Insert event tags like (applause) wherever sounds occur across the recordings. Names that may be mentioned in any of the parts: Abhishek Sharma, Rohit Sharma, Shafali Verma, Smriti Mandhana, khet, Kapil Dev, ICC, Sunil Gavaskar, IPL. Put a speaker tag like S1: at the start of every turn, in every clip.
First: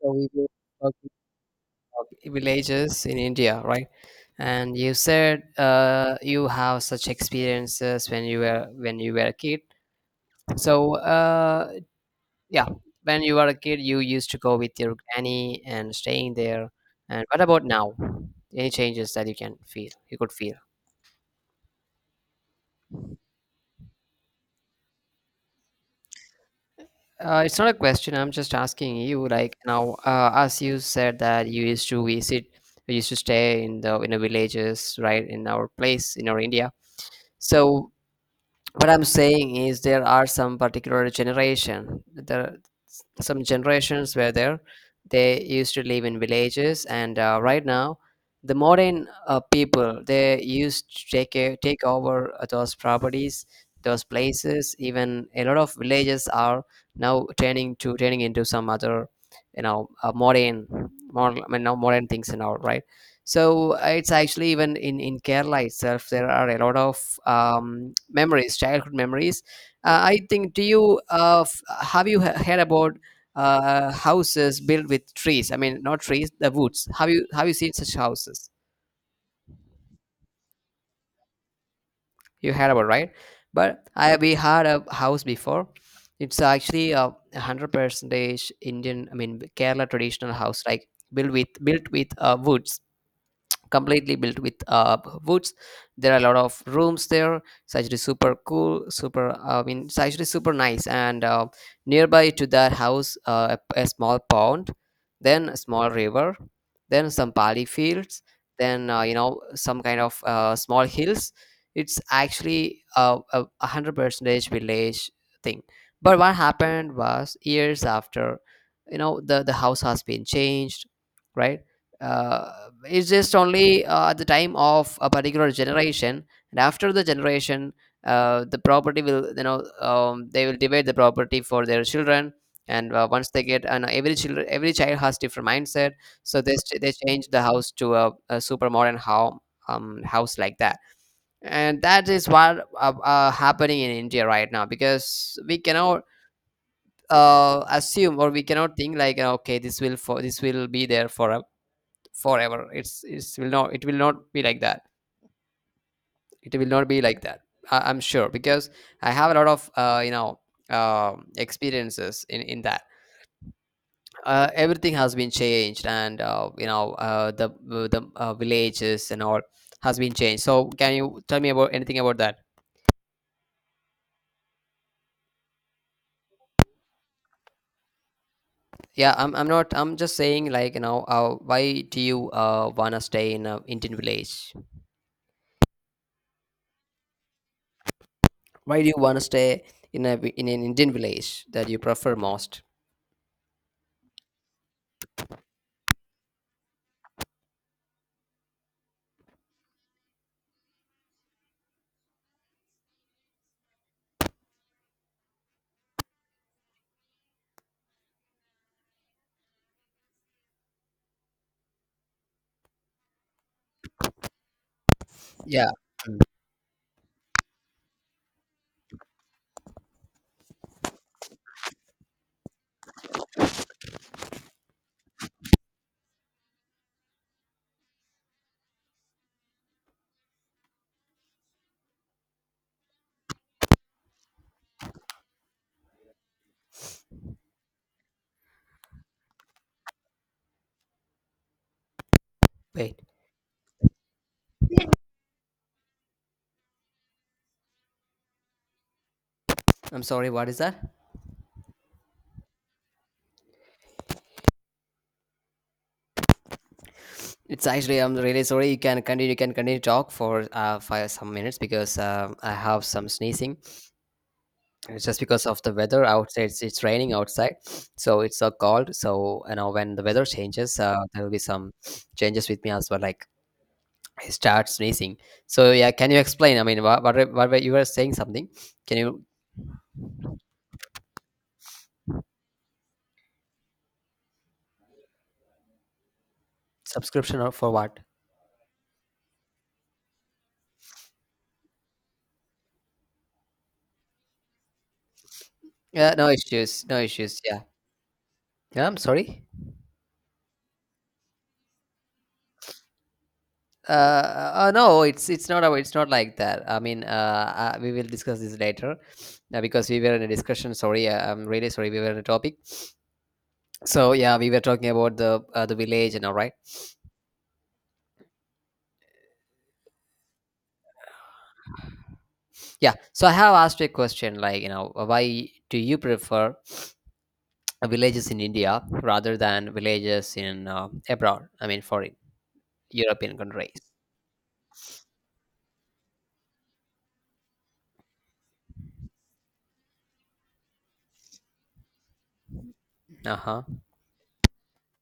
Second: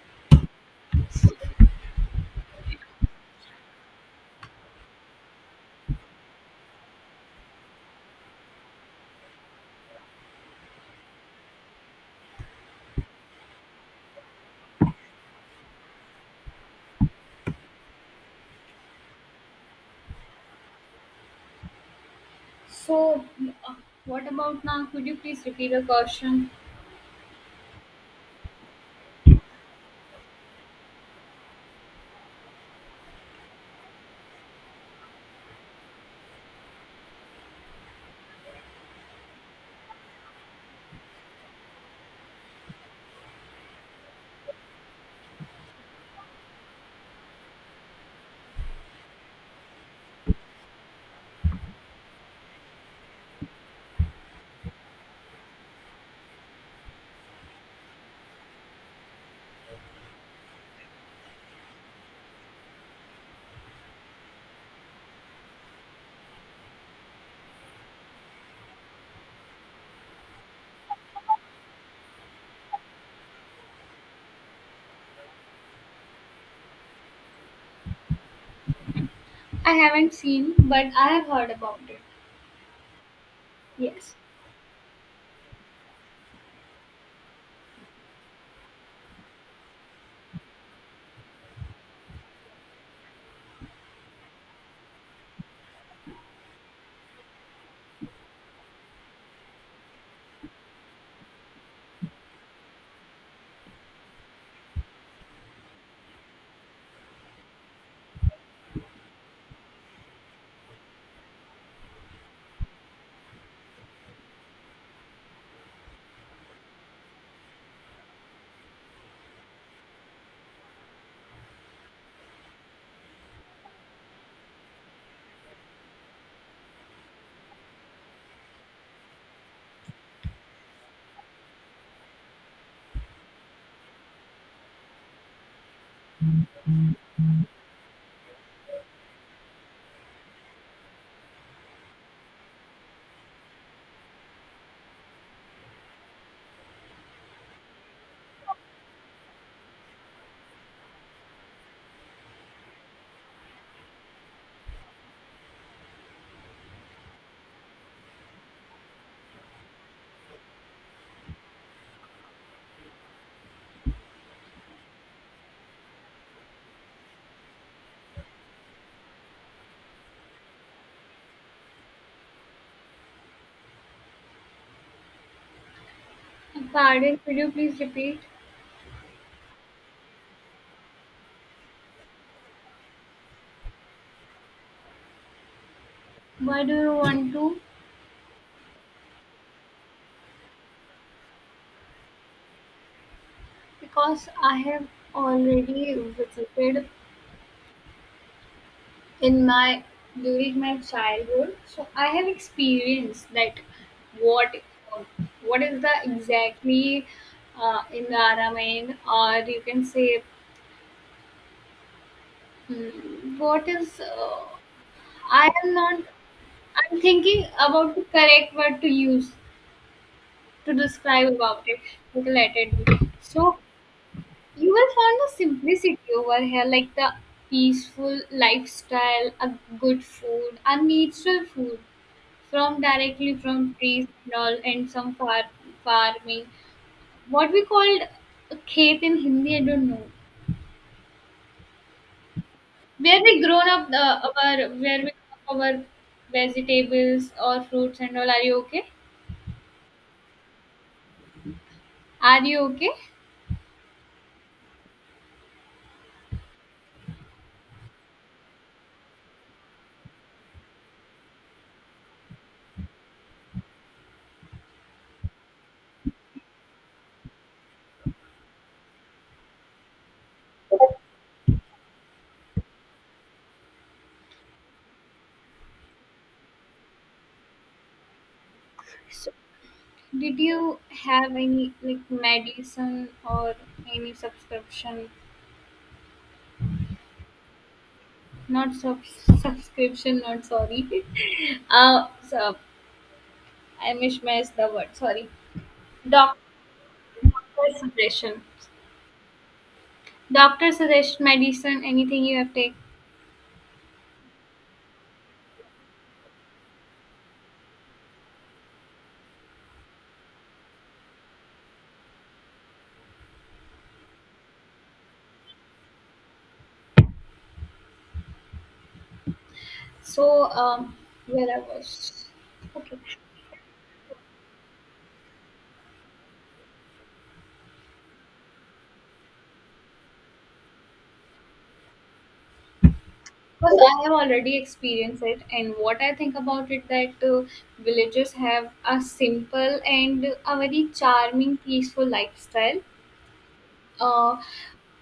S1: So we were talking about villages in India, right? And you said you have such experiences when you were a kid. So yeah, when you were a kid, you used to go with your granny and staying there. And what about now? Any changes that you can feel? You could feel.
S2: So, uh, what about now? Could you please repeat the question?
S1: It's not a question. I'm just asking you. Like now, as you said that you used to visit, you used to stay in the villages, right? In our place, in our India. So what I'm saying is there are some particular generation. There are some generations where there they used to live in villages. And right now the modern people, they used to take over those properties, those places. Even a lot of villages are now turning into some other you know uh, modern modern, I mean, now modern things and all, right? So it's actually, even in Kerala itself, there are a lot of memories childhood memories. I think, do you have you heard about houses built with trees? I mean, not trees, the woods. Have you seen such houses?
S2: I haven't seen, but I have heard about it.
S1: You heard about, right? But
S2: Yes.
S1: I we had a house before. It's actually a 100 percentage Indian, I mean, Kerala traditional house, like built with woods. Completely built with woods. There are a lot of rooms there. It's actually super cool, super, I mean, it's actually super nice. And nearby to that house, a small pond, then a small river, then some paddy fields, then some kind of small hills. It's actually a 100 percentage village thing. But what happened was, years after, the house has been changed, right? uh, it's just only at the time of a particular generation, and after the generation, the property, will you know they will divide the property for their children. And once they get, and every child has different mindset. So they change the house to a super modern home house, like that. And that is what happening in India right now, because we cannot assume or we cannot think like, okay, this will, for this will be there for forever. It's will not it will not be like that. It will not be like that. I'm sure, because I have a lot of experiences in that. Everything has been changed, and the villages and all has been changed. So can you tell me about anything about that?
S2: Pardon, could you please repeat?
S1: Yeah, I'm not, I'm just saying, like, why do you wanna stay in a Indian village?
S2: Why do you want to?
S1: Why do you wanna stay in a in an Indian village that you prefer most?
S2: Because I have already visited in my during my childhood, so I have experienced that what what is the exactly environment, or you can say hmm, what is I
S1: Yeah,
S2: am not I'm thinking about the correct word to use to describe about it. But let related. So you will find the simplicity over here, like the peaceful lifestyle, a good food, a natural food from directly from trees and all, and some farming. What we called a khet in Hindi, I don't know.
S1: wait.
S2: Where we grown up our vegetables or fruits and all. Are you okay?
S1: I'm sorry, what is that?
S2: Are you okay?
S1: It's actually, I'm really sorry. You can continue to talk for some minutes because I have some sneezing. It's, just because of the weather outside. It's, raining outside, so it's so cold. So you know, when the weather changes, there will be some changes with me as well. Like, I start sneezing. So yeah, can you explain? I mean, what were you were saying something? Can you,
S2: Did you have any like medicine or any subscription?
S1: subscription or for what?
S2: Not sub- subscription, not Sorry. (laughs) uh, so I mismatched the word. Sorry.
S1: Yeah, no
S2: Doc-
S1: issues, no issues. Yeah,
S2: Doctor suggestion.
S1: yeah. I'm sorry.
S2: Doctor suggest medicine. Anything you have take.
S1: Uh, no, it's, not it's not like that. I mean, we will discuss this later, because we were in a discussion. Sorry, I'm really sorry. We were in a topic. So yeah, we were talking about the village and all, right?
S2: So um, where I was.
S1: Yeah.
S2: Okay.
S1: So I have asked you a question, like, why do you prefer villages in India rather than villages in abroad? I mean, foreign European countries.
S2: Because I have already experienced it, and what I think about it that villages have a simple and a very charming, peaceful lifestyle
S1: Uh huh.
S2: uh,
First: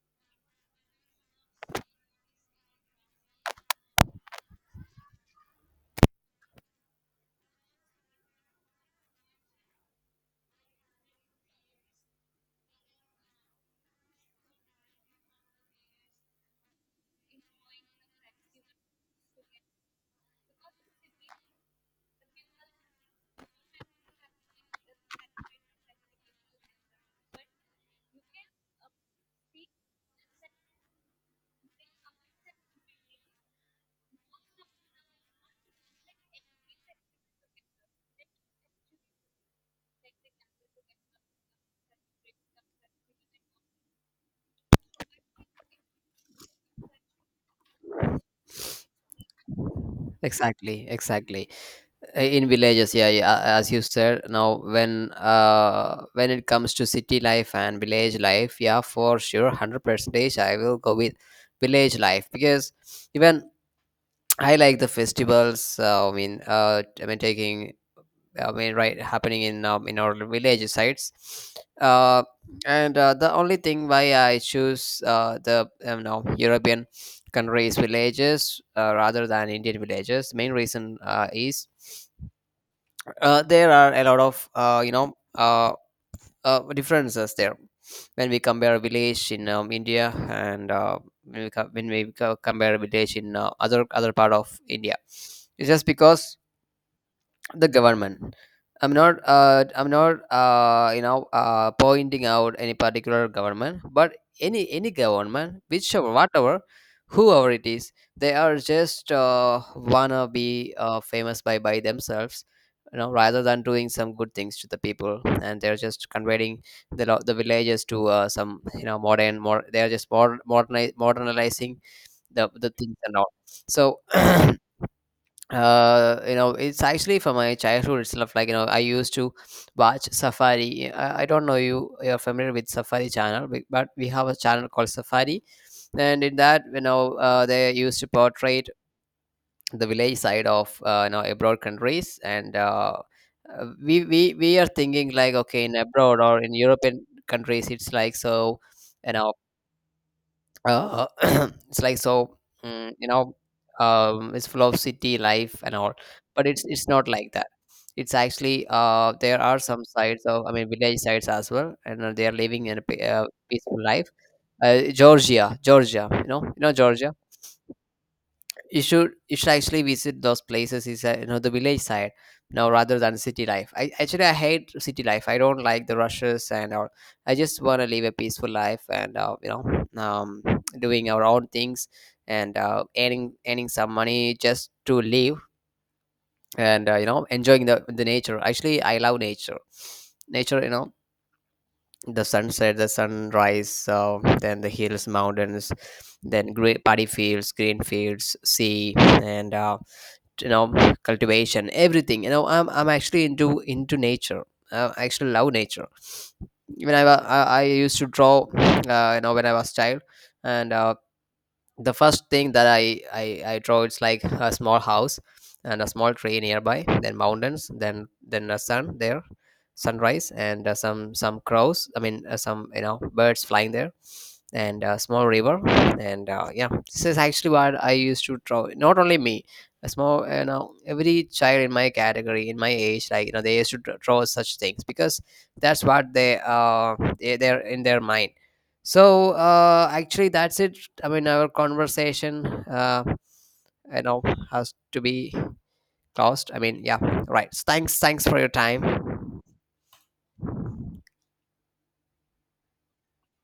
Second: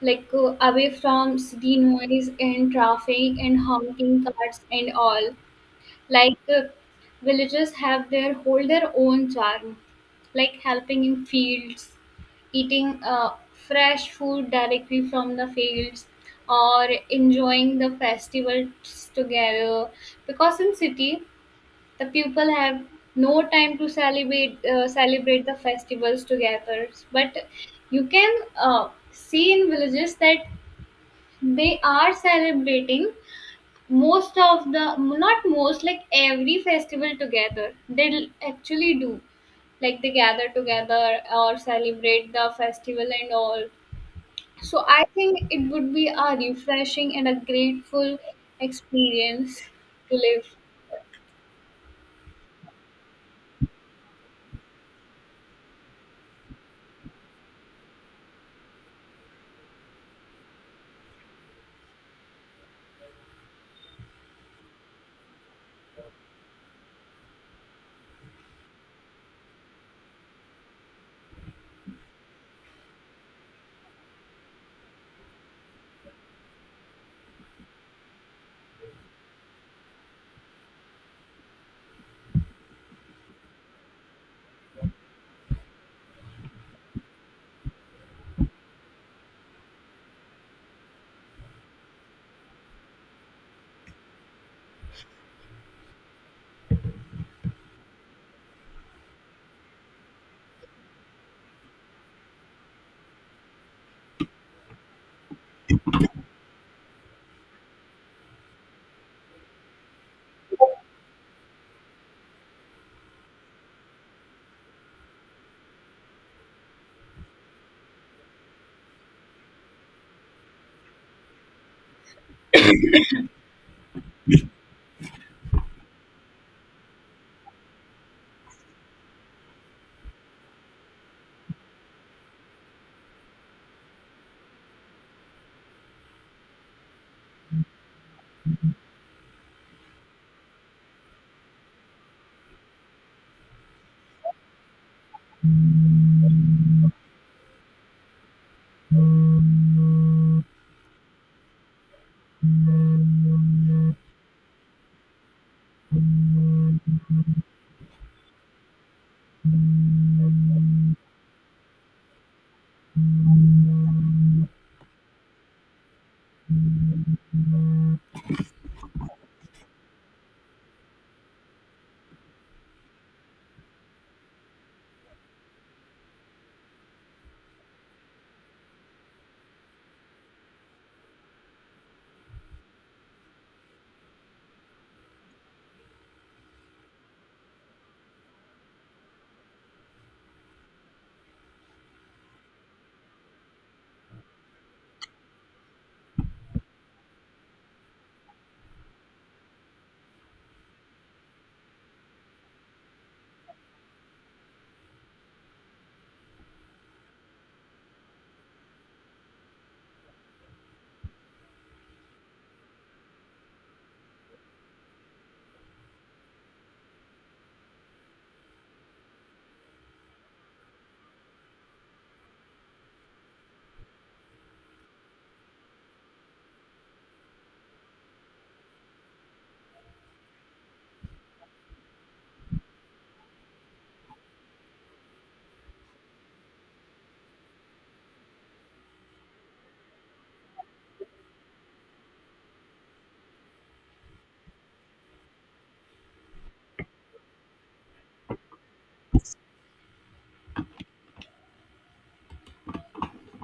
S2: away from city noise and traffic and honking cars and all. Like uh, Villages have their hold their own charm, like helping in fields, eating fresh food directly from the fields, or enjoying the festivals together. Because in city the people have no time to celebrate the festivals together. But you can see in villages that they are celebrating most of the not most like every festival together. Actually do like they gather together or celebrate the festival and all. So I think it would be a refreshing and a grateful experience to live.
S1: Exactly. Exactly. In villages, yeah, yeah, as you said, now when when it comes to city life and village life, yeah, for sure, 100 percentage I will go with village life. Because even I like the festivals, I mean, I mean, taking, I mean, right, happening in our village sites. uh and the only thing why I choose the no, European countries villages, rather than Indian villages, main reason is, there are a lot of differences there, when we compare village in India, and when compare village in other part of India. It's just because the government, I'm not pointing out any particular government, but any government, whichever, whatever, whoever it is, they are just wanna be famous by themselves, you know, rather than doing some good things to the people. And they're just converting the villages to some, modern, more, they are just more modernizing the things and all. So (clears throat) you know, it's actually from my childhood itself, like, you know, I used to watch Safari. I don't know, you're familiar with Safari channel, but we have a channel called Safari. And in that, they used to portray the village side of abroad countries. And we are thinking like, okay, in abroad or in European countries, it's like, so, you know uh, (clears throat) it's like, so, you know, it's full of city life and all. But it's not like that. It's actually, there are some sides of, I mean, village sides as well. And they are living in a peaceful life. Georgia, you know Georgia. You should actually visit those places. Is You know, the village side, now, rather than city life. I actually, I hate city life. I don't like the rushes and all. I just want to live a peaceful life. And um, doing our own things. And earning some money just to live. And enjoying the nature. Actually, I love nature. Nature, you know, the sunset, the sunrise, then the hills, mountains, then great paddy fields, green fields, sea, and you know cultivation, everything. You know, I'm actually into nature. I actually love nature. When I, wa- I used to draw, when I was child. And the first thing that I draw, it's like a small house and a small tree nearby, then mountains, then a sun there, sunrise, and some crows, I mean, some, birds flying there, and a small river, and yeah, this is actually what I used to draw. Not only me, a small every child in my category, in my age, like, you know, they used to draw such things, because that's what they're in their mind. So actually, that's it. I mean, our conversation, you know, has to be closed. I mean, yeah, right. Thanks, thanks for your time.